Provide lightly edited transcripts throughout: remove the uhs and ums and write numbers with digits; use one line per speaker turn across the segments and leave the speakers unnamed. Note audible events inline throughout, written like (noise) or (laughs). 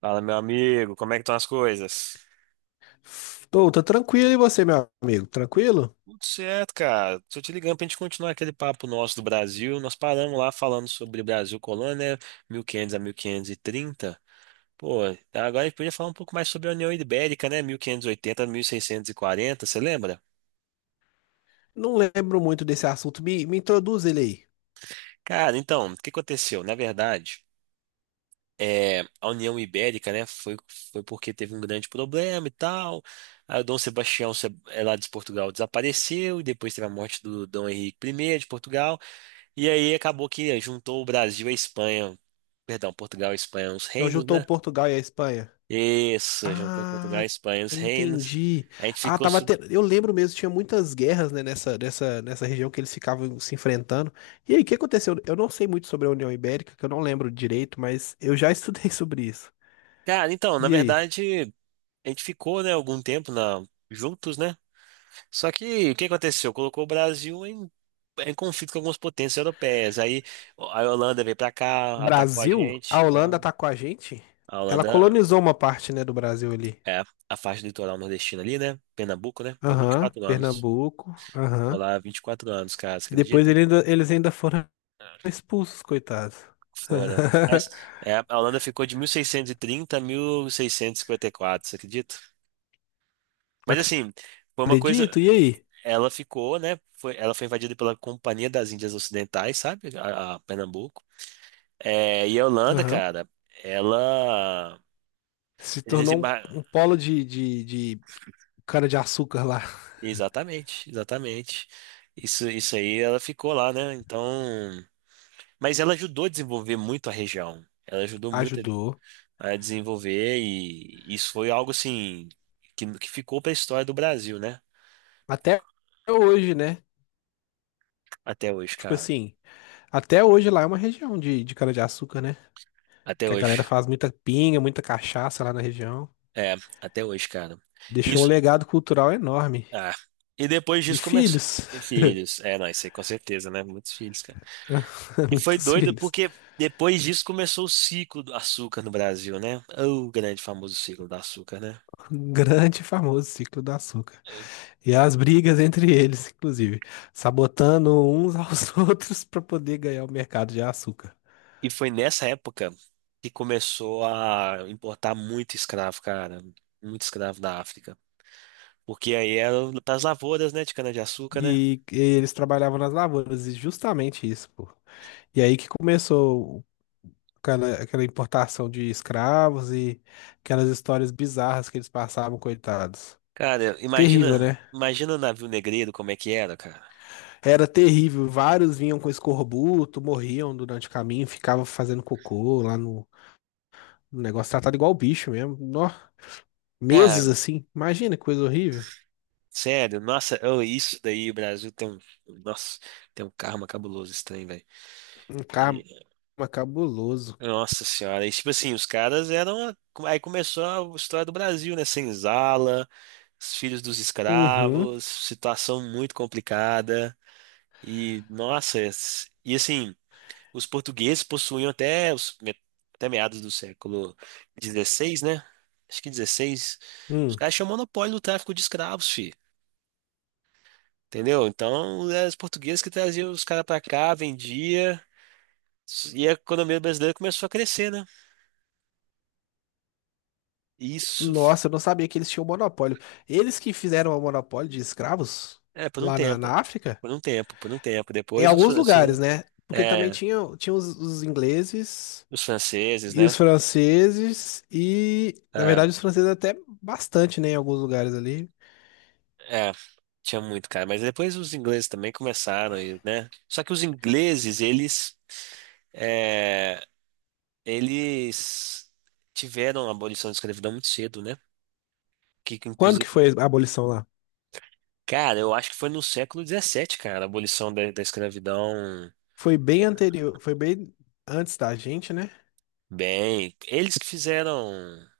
Fala, meu amigo, como é que estão as coisas?
Tô tranquilo, e você, meu amigo? Tranquilo?
Tudo certo, cara. Tô te ligando pra gente continuar aquele papo nosso do Brasil. Nós paramos lá falando sobre Brasil Colônia, né? 1500 a 1530. Pô, agora a gente podia falar um pouco mais sobre a União Ibérica, né? 1580 a 1640. Você lembra?
Não lembro muito desse assunto. Me introduz ele aí.
Cara, então, o que aconteceu? Na verdade, a União Ibérica, né, foi porque teve um grande problema e tal. Aí o Dom Sebastião, é lá de Portugal, desapareceu, e depois teve a morte do Dom Henrique I de Portugal. E aí acabou que juntou o Brasil e a Espanha. Perdão, Portugal e Espanha, os
Nós
reinos,
juntou o
né?
Portugal e a Espanha.
Isso, juntou Portugal e
Ah,
Espanha, os reinos.
entendi.
A gente
Ah,
ficou.
tava te... Eu lembro mesmo, tinha muitas guerras, né, nessa região que eles ficavam se enfrentando. E aí, o que aconteceu? Eu não sei muito sobre a União Ibérica, que eu não lembro direito, mas eu já estudei (laughs) sobre isso.
Cara, então, na
E aí?
verdade, a gente ficou, né, algum tempo juntos, né? Só que o que aconteceu? Colocou o Brasil em, em conflito com algumas potências europeias. Aí a Holanda veio pra
O
cá, atacou a
Brasil? A
gente.
Holanda atacou a gente?
A
Ela
Holanda
colonizou uma parte, né, do Brasil ali.
é a faixa do litoral nordestina ali, né? Pernambuco, né? Por
Aham,
24 anos.
Pernambuco.
Vou
Aham.
lá, 24 anos, cara, você
E depois
acredita?
eles ainda foram expulsos, coitados.
Foram. Mas,
(laughs)
a Holanda ficou de 1630 a 1654, você acredita? Mas assim, foi uma coisa.
Acredito, e aí?
Ela ficou, né? Foi, ela foi invadida pela Companhia das Índias Ocidentais, sabe? A Pernambuco. É, e a Holanda,
Aham.
cara, ela.
Se
Eles
tornou
desembar...
um, um polo de cana de açúcar lá.
Exatamente, exatamente. Isso aí, ela ficou lá, né? Então. Mas ela ajudou a desenvolver muito a região. Ela ajudou muito
Ajudou.
a desenvolver, e isso foi algo assim que ficou para a história do Brasil, né?
Até hoje, né?
Até hoje,
Tipo
cara.
assim, até hoje lá é uma região de cana de açúcar, né?
Até
Que a galera
hoje.
faz muita pinga, muita cachaça lá na região.
É, até hoje, cara.
Deixou um
Isso,
legado cultural enorme.
ah, e depois
E
disso começou.
filhos.
E filhos. É, não, isso aí com certeza, né? Muitos filhos, cara.
(laughs)
E foi
Muitos
doido
filhos.
porque depois disso começou o ciclo do açúcar no Brasil, né? O grande famoso ciclo do açúcar, né?
Um grande e famoso ciclo do açúcar. E as brigas entre eles, inclusive, sabotando uns aos (laughs) outros para poder ganhar o mercado de açúcar.
E foi nessa época que começou a importar muito escravo, cara. Muito escravo da África. Porque aí era pras lavouras, né, de cana-de-açúcar, né?
E eles trabalhavam nas lavouras, e justamente isso, pô. E aí que começou aquela importação de escravos e aquelas histórias bizarras que eles passavam, coitados.
Cara,
Terrível,
imagina,
né?
imagina o navio negreiro como é que era, cara.
Era terrível. Vários vinham com escorbuto, morriam durante o caminho, ficavam fazendo cocô lá no negócio, tratado igual bicho mesmo. Nó, meses
Cara,
assim. Imagina que coisa horrível.
sério, nossa, oh, isso daí, o Brasil tem um, nossa, tem um karma cabuloso esse trem, velho.
Um cara
E-
Mas cabuloso.
Nossa senhora, e tipo assim, os caras eram, aí começou a história do Brasil, né, senzala, os filhos dos
Uhum.
escravos, situação muito complicada. E nossa, e assim, os portugueses possuíam até meados do século XVI, né? Acho que XVI. Os
Hum.
caras tinham monopólio do tráfico de escravos, fi. Entendeu? Então, eram os portugueses que traziam os caras pra cá, vendia, e a economia brasileira começou a crescer, né? Isso,
Nossa, eu não sabia que eles tinham monopólio. Eles que fizeram o monopólio de escravos
é, por um
lá na,
tempo.
na África,
Por um tempo, por um tempo.
em
Depois
alguns lugares, né? Porque também
é,
tinha os ingleses
os franceses,
e os
né?
franceses, e na verdade
É.
os franceses até bastante, né? Em alguns lugares ali.
É, tinha muito, cara. Mas depois os ingleses também começaram, e, né? Só que os ingleses, é, eles tiveram a abolição da escravidão muito cedo, né?
Quando que
Inclusive,
foi a abolição lá?
cara, eu acho que foi no século XVII, cara, a abolição da escravidão.
Foi bem anterior, foi bem antes da gente, né?
Bem, eles que fizeram.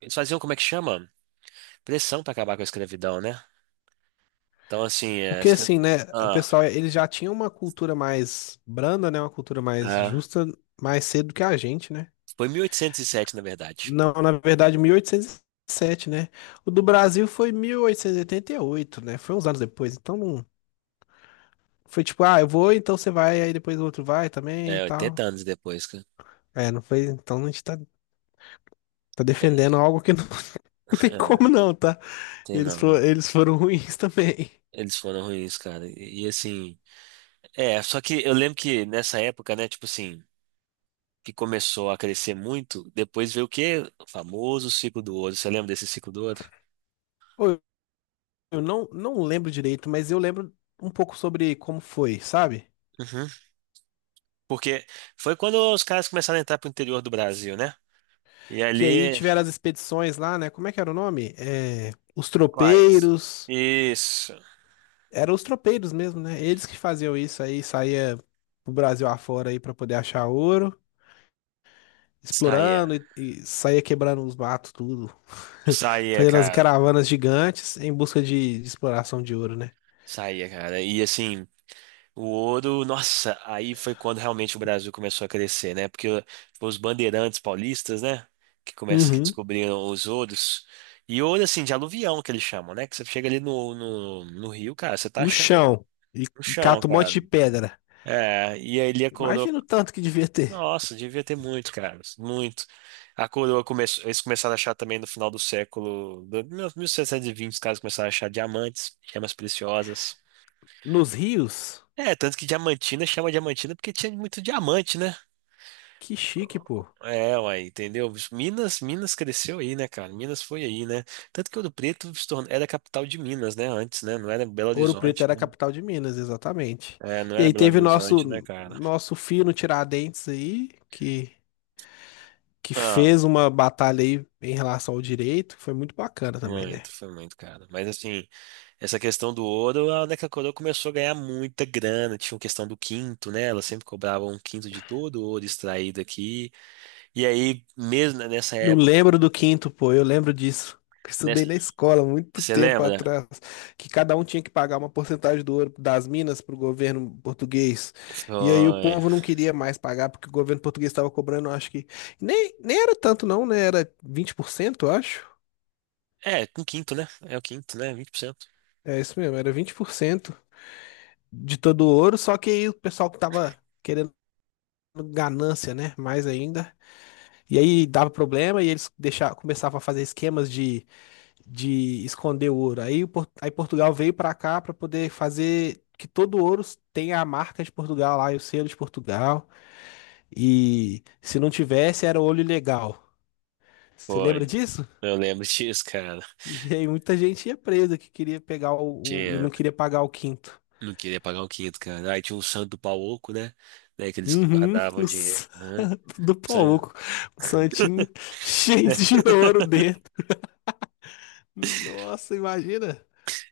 Eles faziam, como é que chama? Pressão pra acabar com a escravidão, né? Então, assim,
Porque assim, né, o
ah,
pessoal, eles já tinham uma cultura mais branda, né, uma cultura mais
ah,
justa, mais cedo que a gente, né?
foi 1807, na verdade.
Não, na verdade, 1807, né? O do Brasil foi mil oitocentos e oitenta e oito, né? Foi uns anos depois, então não... Foi tipo, ah, eu vou, então você vai, aí depois o outro vai também e
É,
tal.
80 anos depois, cara.
É, não foi, então a gente tá, tá defendendo
(laughs)
algo que não, (laughs) não tem como não, tá?
Tem
Eles
não.
foram, eles foram ruins (laughs) também.
Eles foram ruins, cara. Assim, só que eu lembro que nessa época, né, tipo assim, que começou a crescer muito, depois veio o quê? O famoso ciclo do ouro. Você lembra desse ciclo do ouro?
Ô, Eu não lembro direito, mas eu lembro um pouco sobre como foi, sabe?
Uhum. Porque foi quando os caras começaram a entrar pro interior do Brasil, né? E
Que aí
ali,
tiveram as expedições lá, né? Como é que era o nome? É, os
quais?
tropeiros.
Isso.
Eram os tropeiros mesmo, né? Eles que faziam isso aí, saía pro Brasil afora aí pra poder achar ouro,
Saía.
explorando e saía quebrando os matos, tudo. (laughs)
Saía,
Fazendo as
cara.
caravanas gigantes em busca de exploração de ouro, né?
Saía, cara. E assim, o ouro, nossa, aí foi quando realmente o Brasil começou a crescer, né? Porque foi os bandeirantes paulistas, né? Que
Uhum.
descobriram os ouros. E ouro, assim, de aluvião que eles chamam, né? Que você chega ali no rio, cara, você tá
No
achando ouro
chão. E
no chão,
cata um monte
cara.
de pedra.
É, e aí ele a coroa.
Imagina o tanto que devia ter.
Nossa, devia ter muito, cara, muito. A coroa começou, eles começaram a achar também no final do século, 1720, os caras começaram a achar diamantes, gemas preciosas.
Nos rios.
É, tanto que Diamantina chama Diamantina porque tinha muito diamante, né?
Que chique, pô.
É, uai, entendeu? Bicho, Minas, Minas cresceu aí, né, cara? Minas foi aí, né? Tanto que Ouro Preto se tornou, era a capital de Minas, né? Antes, né? Não era Belo
Ouro Preto
Horizonte,
era a
né?
capital de Minas, exatamente.
É, não
E
era
aí
Belo
teve
Horizonte, né,
nosso
cara?
nosso fino Tiradentes aí, que
Ah,
fez uma batalha aí em relação ao direito, que foi muito bacana também, né?
muito, foi muito, cara. Mas assim, essa questão do ouro, a Neca Coroa começou a ganhar muita grana. Tinha a questão do quinto, né? Ela sempre cobrava um quinto de todo o ouro extraído aqui. E aí, mesmo né, nessa
Eu
época,
lembro do quinto, pô, eu lembro disso. (laughs) Eu
nessa-
estudei na escola muito
Você
tempo
lembra?
atrás, que cada um tinha que pagar uma porcentagem do ouro das minas para o governo português. E aí o
Foi.
povo não queria mais pagar, porque o governo português estava cobrando, acho que. Nem era tanto, não, né? Era 20%, eu acho.
É, um quinto, né? É o quinto, né? 20%.
É isso mesmo, era 20% de todo ouro, só que aí o pessoal que tava querendo ganância, né? Mais ainda. E aí dava problema e eles deixavam, começavam a fazer esquemas de esconder o ouro. Aí, aí Portugal veio pra cá pra poder fazer que todo ouro tenha a marca de Portugal lá e o selo de Portugal. E se não tivesse, era ouro ilegal. Você
Foi.
lembra disso?
Eu lembro (laughs) disso, cara.
E aí muita gente ia presa que queria pegar e
Tinha.
não queria pagar o quinto.
Não queria pagar um quinto, cara. Aí tinha um santo do pau oco, né? Né, que eles
Uhum,
guardavam
o
dinheiro, né?
santo do
San-
pouco. Um santinho cheio
(laughs)
de ouro dentro. Nossa, imagina.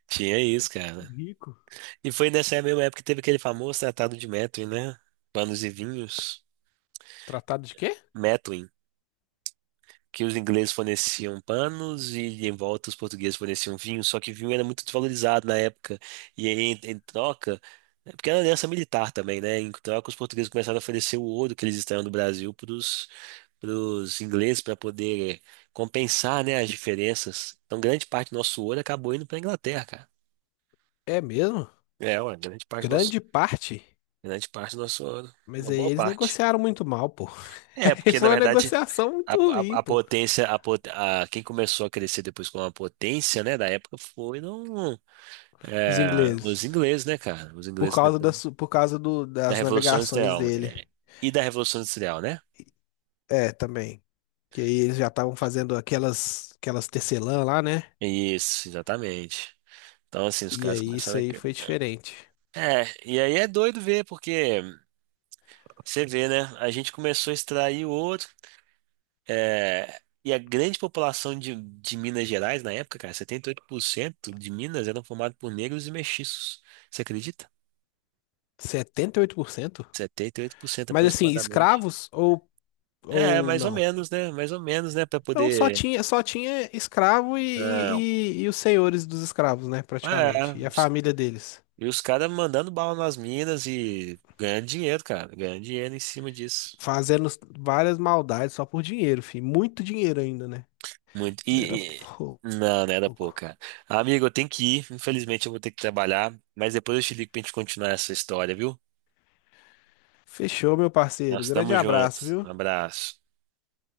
Tinha isso, cara.
Rico.
E foi nessa mesma época que teve aquele famoso tratado de Methuen, né? Panos e vinhos.
Tratado de quê?
Methuen. Que os ingleses forneciam panos e em volta os portugueses forneciam vinho. Só que vinho era muito desvalorizado na época. E aí, em, em, troca. Porque era aliança militar também, né? Em troca, os portugueses começaram a oferecer o ouro que eles extraíam do Brasil para os ingleses para poder compensar, né, as diferenças. Então, grande parte do nosso ouro acabou indo para a Inglaterra, cara.
É mesmo?
É, ué,
Grande parte.
grande parte do nosso ouro,
Mas
uma
aí
boa
eles
parte.
negociaram muito mal, pô.
É,
(laughs) Aí
porque na
foi uma
verdade
negociação
a,
muito
a,
ruim,
a
pô.
potência, a, pot- a- quem começou a crescer depois com a potência, né, da época foram
Os ingleses.
os ingleses, né, cara? Os
Por
ingleses
causa
depois
das, por causa do,
da
das
Revolução
navegações
Industrial
dele.
e da Revolução Industrial, né?
É, também. Que aí eles já estavam fazendo aquelas tecelã lá, né?
Isso, exatamente. Então, assim, os
E
caras
aí isso
começaram a...
aí
cre-
foi diferente.
É, e aí é doido ver, porque você vê, né? A gente começou a extrair ouro, e a grande população de Minas Gerais na época, cara, 78% de Minas eram formados por negros e mestiços. Você acredita?
78%?
78%,
Mas assim,
aproximadamente.
escravos ou,
É,
ou
mais ou
não?
menos, né? Mais ou menos, né? Pra
Não, só
poder.
tinha, só tinha escravo e,
Não.
e os senhores dos escravos, né,
É,
praticamente. E a família deles.
e os caras mandando bala nas minas e ganhando dinheiro, cara. Ganhando dinheiro em cima disso.
Fazendo várias maldades só por dinheiro, fi. Muito dinheiro ainda, né?
Muito.
Não era
Não, não era pouco,
pouco.
cara. Amigo, eu tenho que ir. Infelizmente, eu vou ter que trabalhar. Mas depois eu te ligo pra gente continuar essa história, viu?
Fechou, meu parceiro.
Nós
Grande
estamos
abraço,
juntos.
viu?
Um abraço.